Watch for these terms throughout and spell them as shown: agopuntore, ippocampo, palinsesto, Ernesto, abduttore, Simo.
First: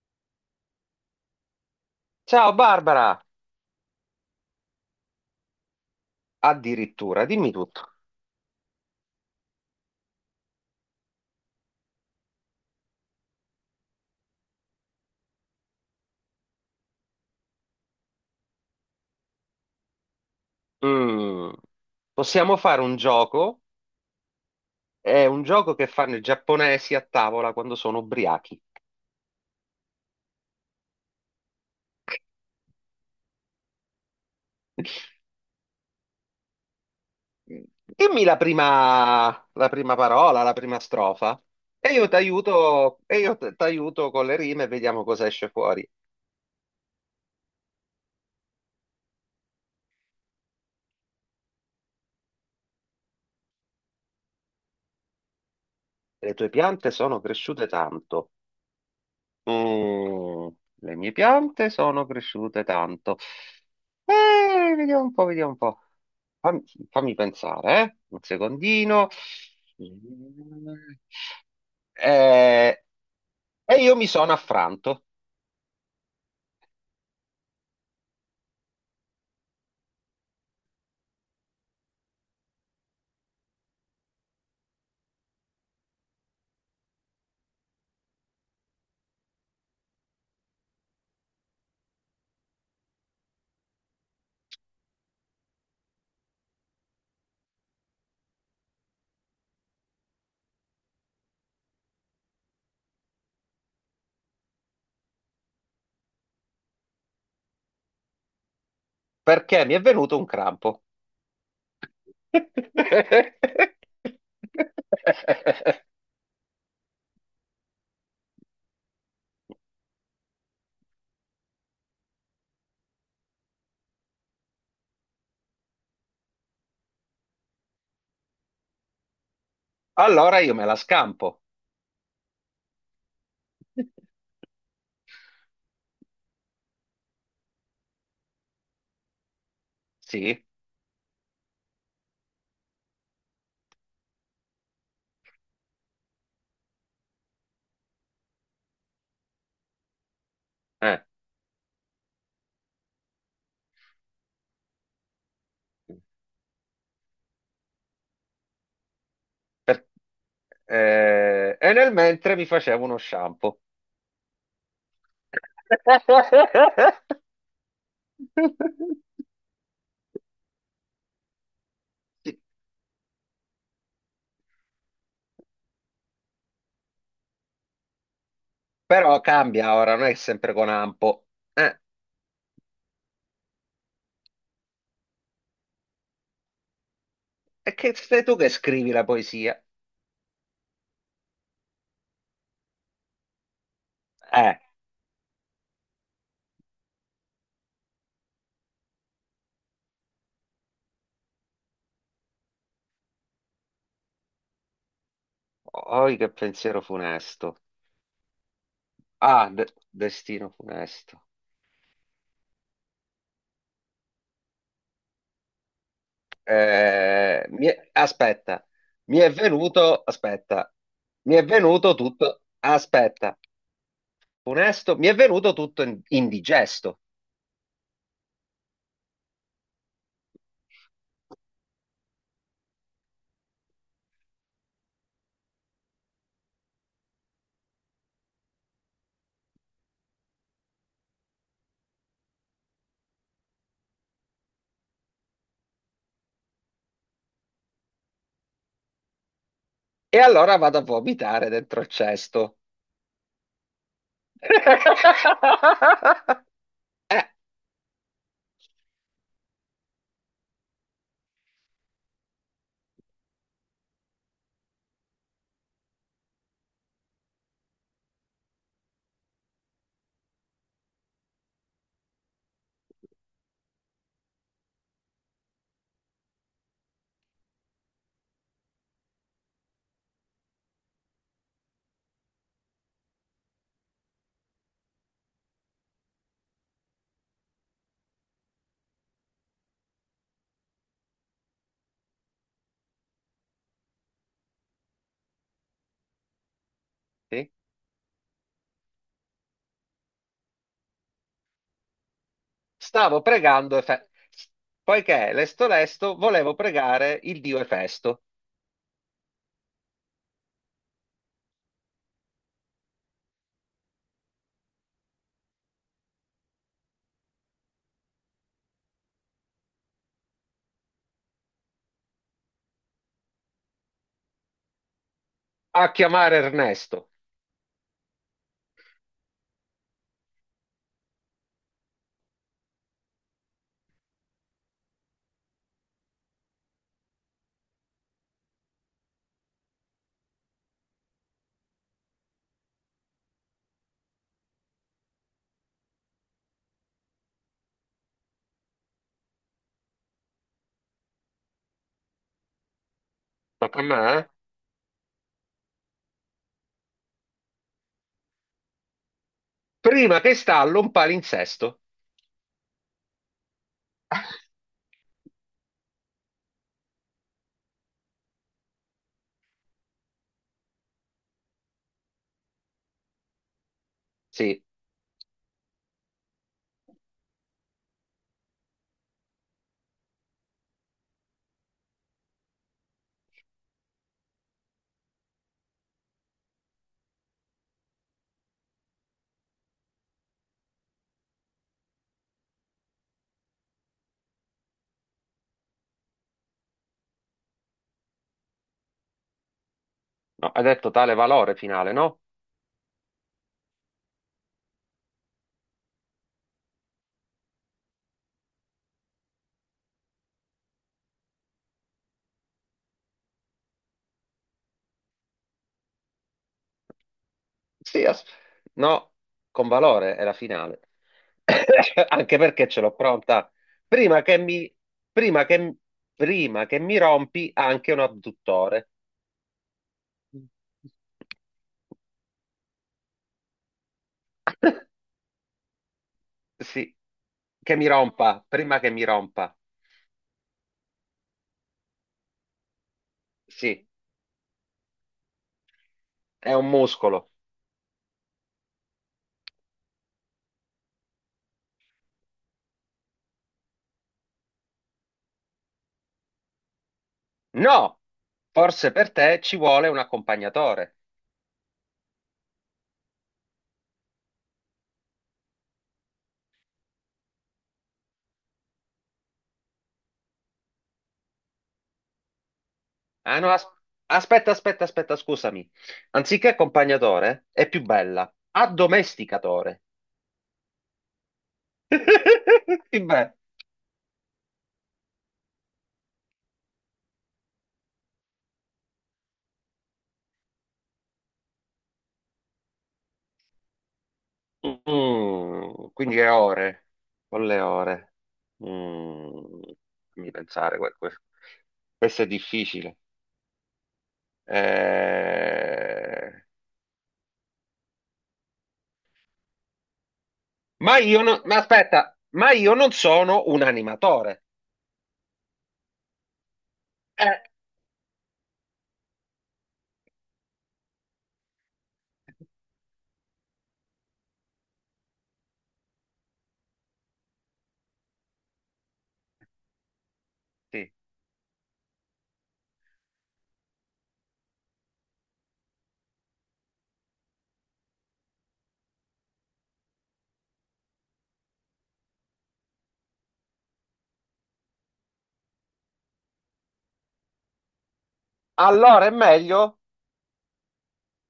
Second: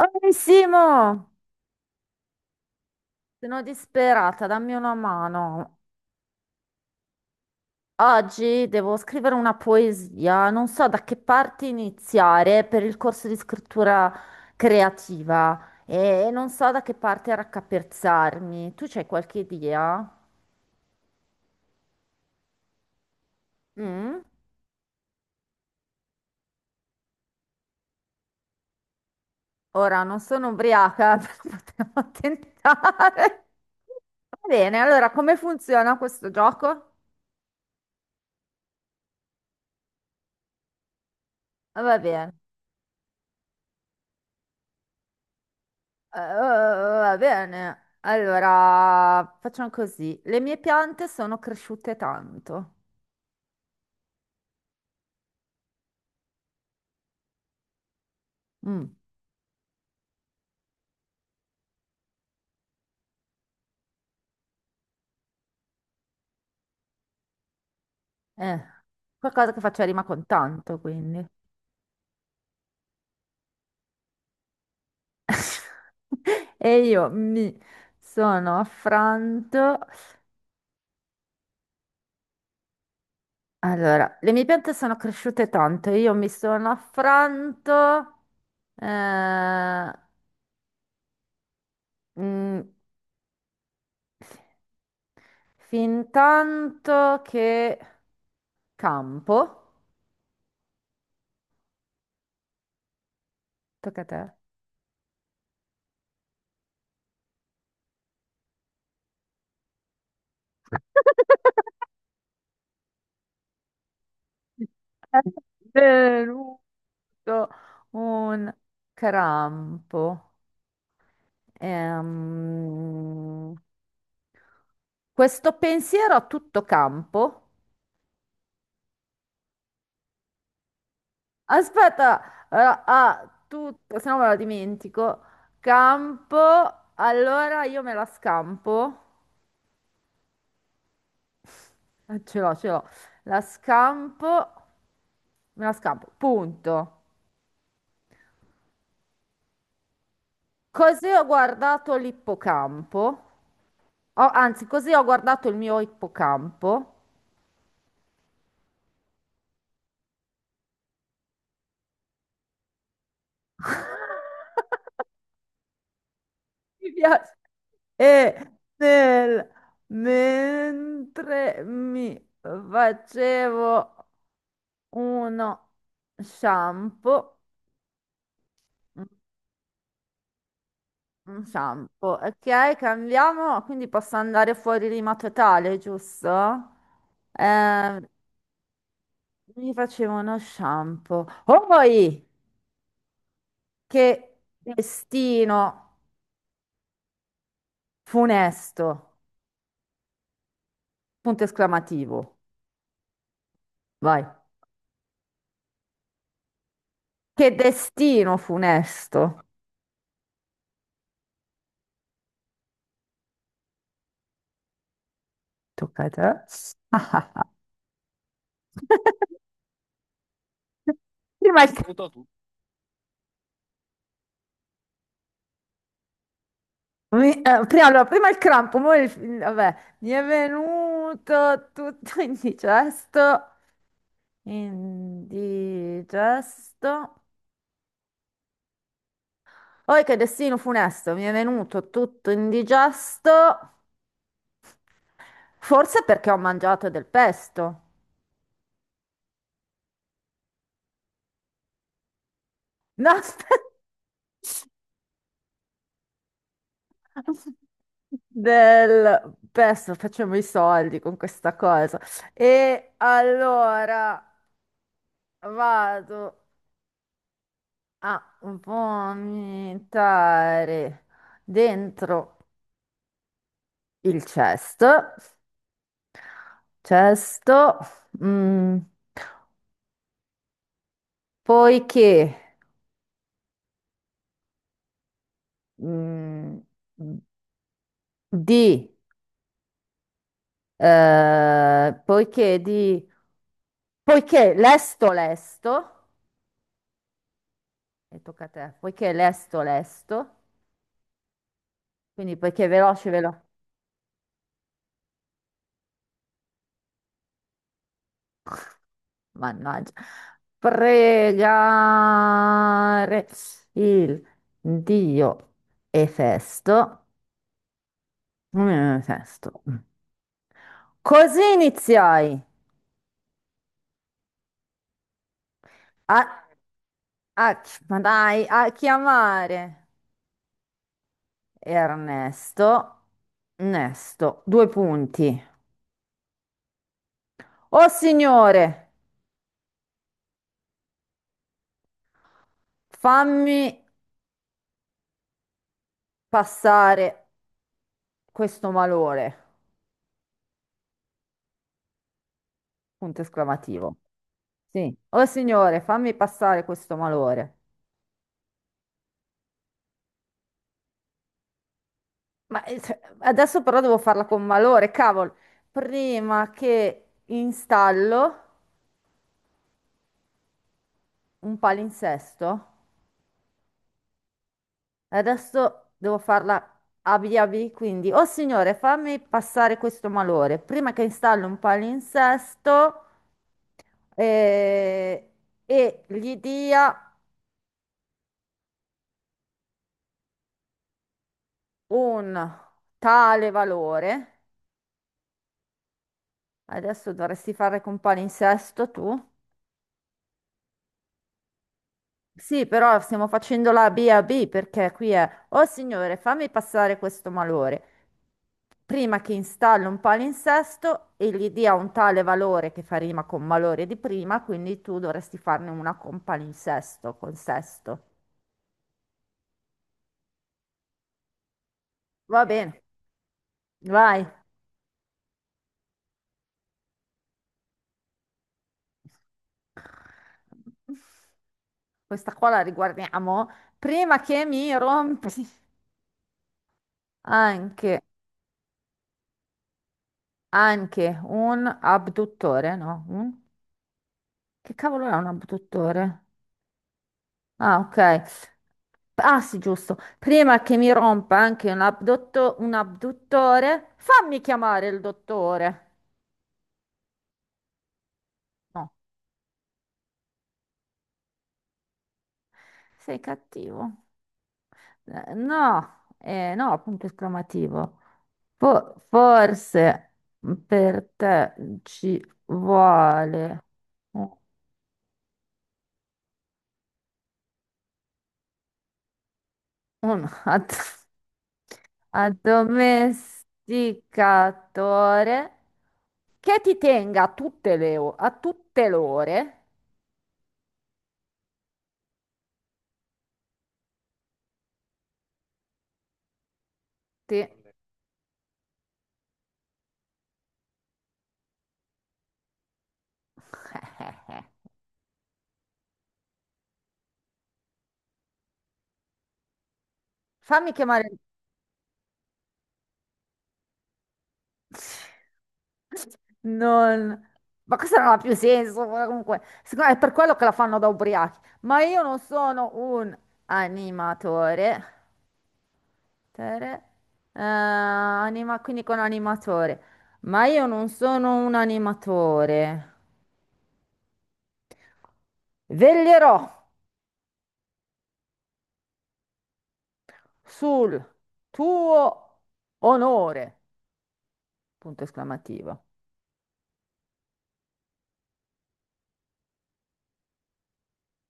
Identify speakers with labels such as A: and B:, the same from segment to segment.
A: Oh, Simo,
B: Ciao Barbara,
A: sono disperata, dammi una mano.
B: addirittura, dimmi tutto.
A: Oggi devo scrivere una poesia, non so da che parte iniziare per il corso di scrittura creativa e non so da che parte raccapezzarmi. Tu c'hai qualche idea?
B: Mm, Possiamo fare un gioco,
A: Mm?
B: è un gioco che fanno i giapponesi a tavola quando sono ubriachi.
A: Ora non sono ubriaca, però potremmo tentare. Va bene, allora come funziona questo gioco?
B: Dimmi la prima parola, la prima strofa e
A: Va
B: io ti
A: bene.
B: aiuto, e t'aiuto con le rime e vediamo cosa esce fuori.
A: Va bene. Allora, facciamo così. Le mie piante sono cresciute tanto.
B: Le tue piante sono cresciute tanto.
A: Mm,
B: Mm, le mie piante sono cresciute tanto. Vediamo un po', vediamo un po'. Fammi, Fammi pensare, eh? Un
A: eh,
B: secondino.
A: qualcosa che faccia rima con tanto, quindi.
B: Eh, e io mi sono affranto
A: E io mi sono affranto. Allora, le mie piante sono cresciute tanto. Io mi sono affranto. eh, mm, Fin tanto che campo. Tocca a te.
B: perché mi è venuto un crampo.
A: È venuto un crampo. Ehm, Questo pensiero a tutto campo.
B: Allora io me la scampo.
A: Aspetta, a tutto, se no me lo dimentico. Campo, allora io me la scampo.
B: Sì.
A: Ce l'ho, ce l'ho. La scampo, me la scampo. Punto.
B: eh.
A: Così ho guardato l'ippocampo. Oh, anzi, così ho guardato il mio ippocampo.
B: Per- e nel mentre mi facevo uno shampoo.
A: Mi piace. E nel- Mentre mi
B: Sì.
A: facevo uno shampoo,
B: Però cambia ora, non è sempre con ampo.
A: un
B: Eh.
A: shampoo, ok, cambiamo, quindi posso andare fuori rima totale, giusto?
B: E che
A: Eh,
B: sei tu che scrivi la poesia?
A: Mi facevo uno shampoo. Poi, che
B: Eh,
A: destino funesto, punto esclamativo, vai.
B: oi che pensiero
A: Che
B: funesto.
A: destino funesto.
B: Destino funesto.
A: Tocca a te.
B: Eh,
A: Ah,
B: mi è- aspetta, Mi è venuto, aspetta, mi è
A: Prima il,
B: venuto tutto, aspetta, funesto, mi è venuto tutto indigesto.
A: mi- prima, Allora, prima il crampo, vabbè, mi è venuto tutto indigesto, indigesto. Poi che destino funesto, mi è venuto tutto indigesto, forse perché ho mangiato del pesto.
B: E allora vado a vomitare dentro il cesto.
A: No, aspetta.
B: Eh,
A: Del pesto, facciamo i soldi con questa cosa. E allora vado a vomitare dentro il cesto, cesto, mm, poiché, mm, di, eh, poiché di, poiché lesto lesto,
B: sì.
A: e tocca a te, poiché lesto lesto, quindi poiché veloce
B: Stavo
A: veloce,
B: pregando, poiché lesto lesto volevo pregare il dio Efesto.
A: mannaggia, pregare il Dio e festo. Mm, Sesto. Così iniziai
B: A
A: a,
B: chiamare Ernesto.
A: a- ma dai, a chiamare Ernesto. Ernesto, due punti. Oh signore, fammi passare questo malore. Punto
B: Ma per
A: esclamativo.
B: me?
A: Sì, oh signore, fammi passare questo malore.
B: Prima che stallo un palinsesto.
A: Adesso però devo farla con malore, cavolo. Prima che installo un palinsesto.
B: Sì,
A: Adesso devo farla abi abi, quindi, oh signore, fammi passare questo malore prima che installi un palinsesto eh, e gli dia un tale valore. Adesso dovresti fare con palinsesto tu.
B: no, ha detto tale valore finale, no?
A: Sì, però stiamo facendo la B a B perché qui è, oh signore, fammi passare questo malore. Prima che installo un palinsesto e gli dia un tale valore che fa rima con malore di prima, quindi tu dovresti farne una con palinsesto, con sesto.
B: Sì, as- no, con valore è la finale. Anche
A: Va
B: perché ce
A: bene,
B: l'ho pronta. Prima
A: vai.
B: che mi, prima che, Prima che mi rompi anche un adduttore.
A: Questa qua la riguardiamo. Prima che mi rompi
B: Sì,
A: anche,
B: prima che mi rompa.
A: anche un abduttore, no? Un-
B: Sì,
A: che cavolo è un abduttore?
B: è un muscolo.
A: Ah, ok. Ah sì, giusto. Prima che mi rompa anche un abdotto- Un abduttore, fammi chiamare il dottore.
B: No, forse
A: No,
B: per te ci vuole un accompagnatore.
A: sei cattivo. No, no, punto esclamativo. Forse per te ci
B: Ah no,
A: vuole
B: as-
A: un
B: Aspetta, aspetta, aspetta, scusami. Anziché accompagnatore, è più bella. Addomesticatore.
A: un
B: Sì, beh.
A: addomesticatore che ti tenga a tutte le ore.
B: Mm, quindi è ore,
A: Ti-
B: con le ore. Mm, fammi pensare, questo è difficile. Eh,
A: Fammi chiamare...
B: ma aspetta, ma io non sono un animatore.
A: Non...
B: Eh,
A: Ma questo non ha più senso, guarda, comunque. Secondo me è per quello che la fanno da ubriachi. Ma io non sono un animatore. Tere- Anima, quindi con animatore. Ma io non
B: sì.
A: sono un animatore. Veglierò sul tuo onore. Punto esclamativo.
B: Allora è meglio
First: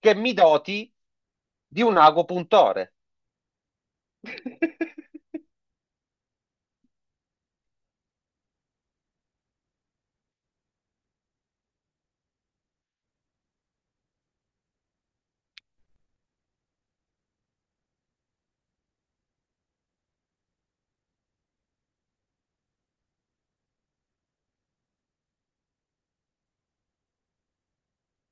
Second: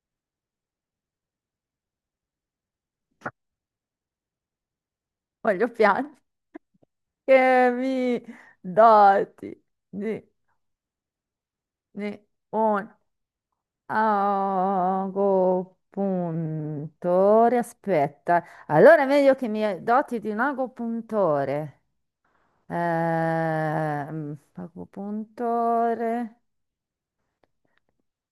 B: che mi doti di un ago puntore.
A: Voglio piangere. Che mi doti di Ne- Un agopuntore, aspetta. Allora è meglio che mi doti di un agopuntore. Agopuntore,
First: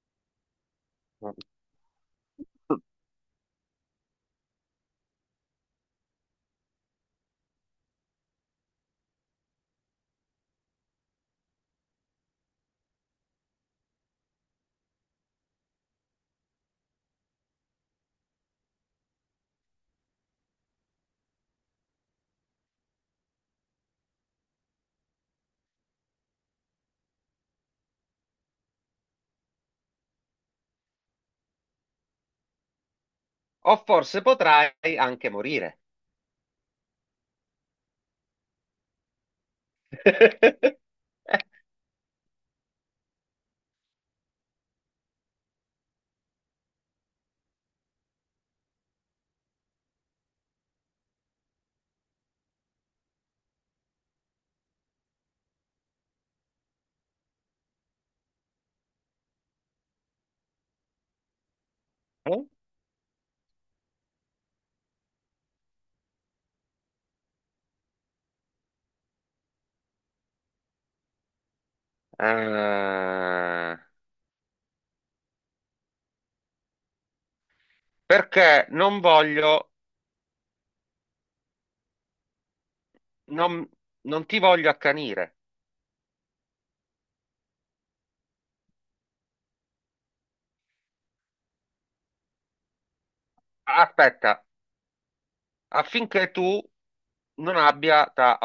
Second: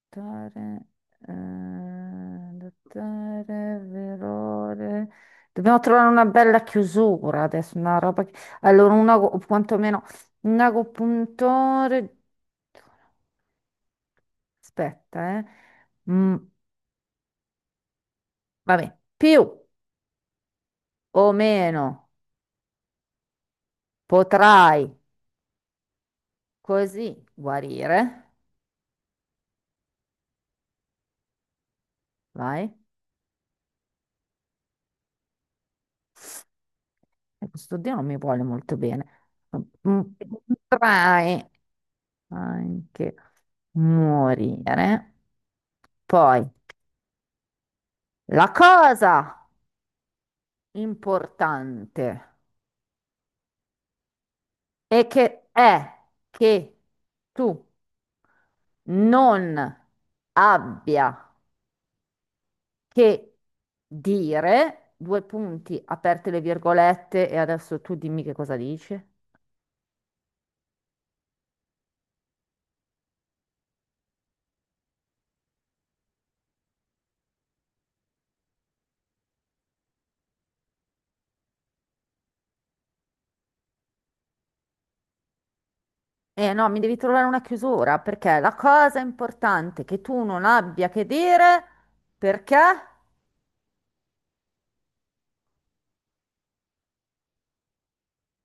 A: dottore, dottore, verore. Dobbiamo trovare una bella chiusura adesso, una roba che... Allora, un ago, o quantomeno un agopuntore. Aspetta, eh. Mm. Vabbè, più o meno potrai così guarire, vai,
B: O forse potrai anche morire.
A: e questo Dio non mi vuole molto bene. Mm, potrai anche morire. Poi, la cosa importante è che tu non abbia che dire, due punti, aperte le virgolette, e adesso tu dimmi che cosa dici.
B: Eh, perché non voglio, non, Non ti voglio accanire.
A: Eh no, mi devi trovare una chiusura, perché la cosa importante è che tu non abbia che dire, perché?
B: Aspetta, affinché tu non abbia da,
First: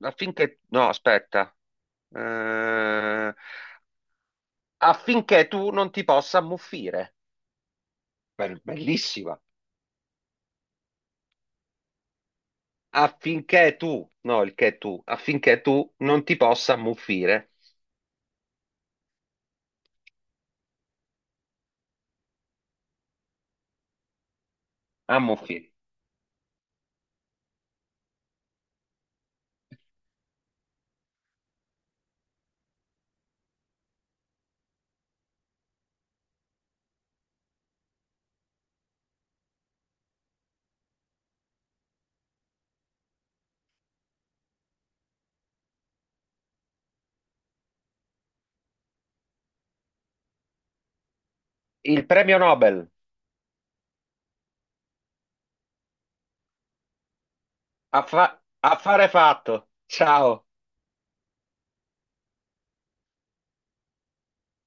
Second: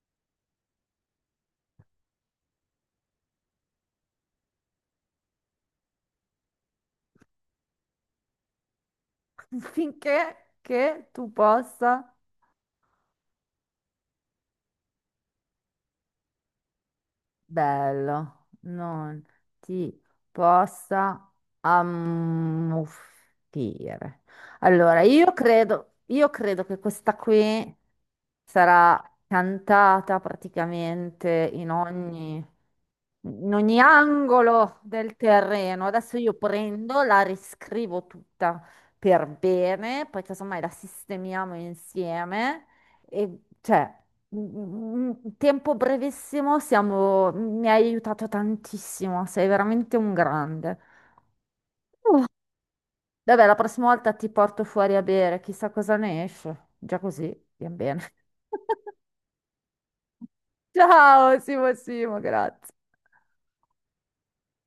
B: affinché, no, aspetta, Eh, affinché tu non ti possa ammuffire. Bellissima.
A: Finché che tu possa,
B: Affinché tu non ti possa ammuffire.
A: bello, non ti possa ammuffire. Allora,
B: Ammuffire.
A: io credo che questa qui... sarà cantata praticamente in ogni angolo del terreno. Adesso io prendo, la riscrivo tutta per bene, poi casomai la sistemiamo insieme e cioè. In tempo brevissimo siamo, mi hai aiutato tantissimo, sei veramente un grande.
B: Il premio Nobel.
A: Vabbè, la prossima volta ti porto fuori a bere, chissà cosa ne esce. Già così, bien bene.
B: Affare fatto. Ciao.
A: Ciao Simo Simo, grazie.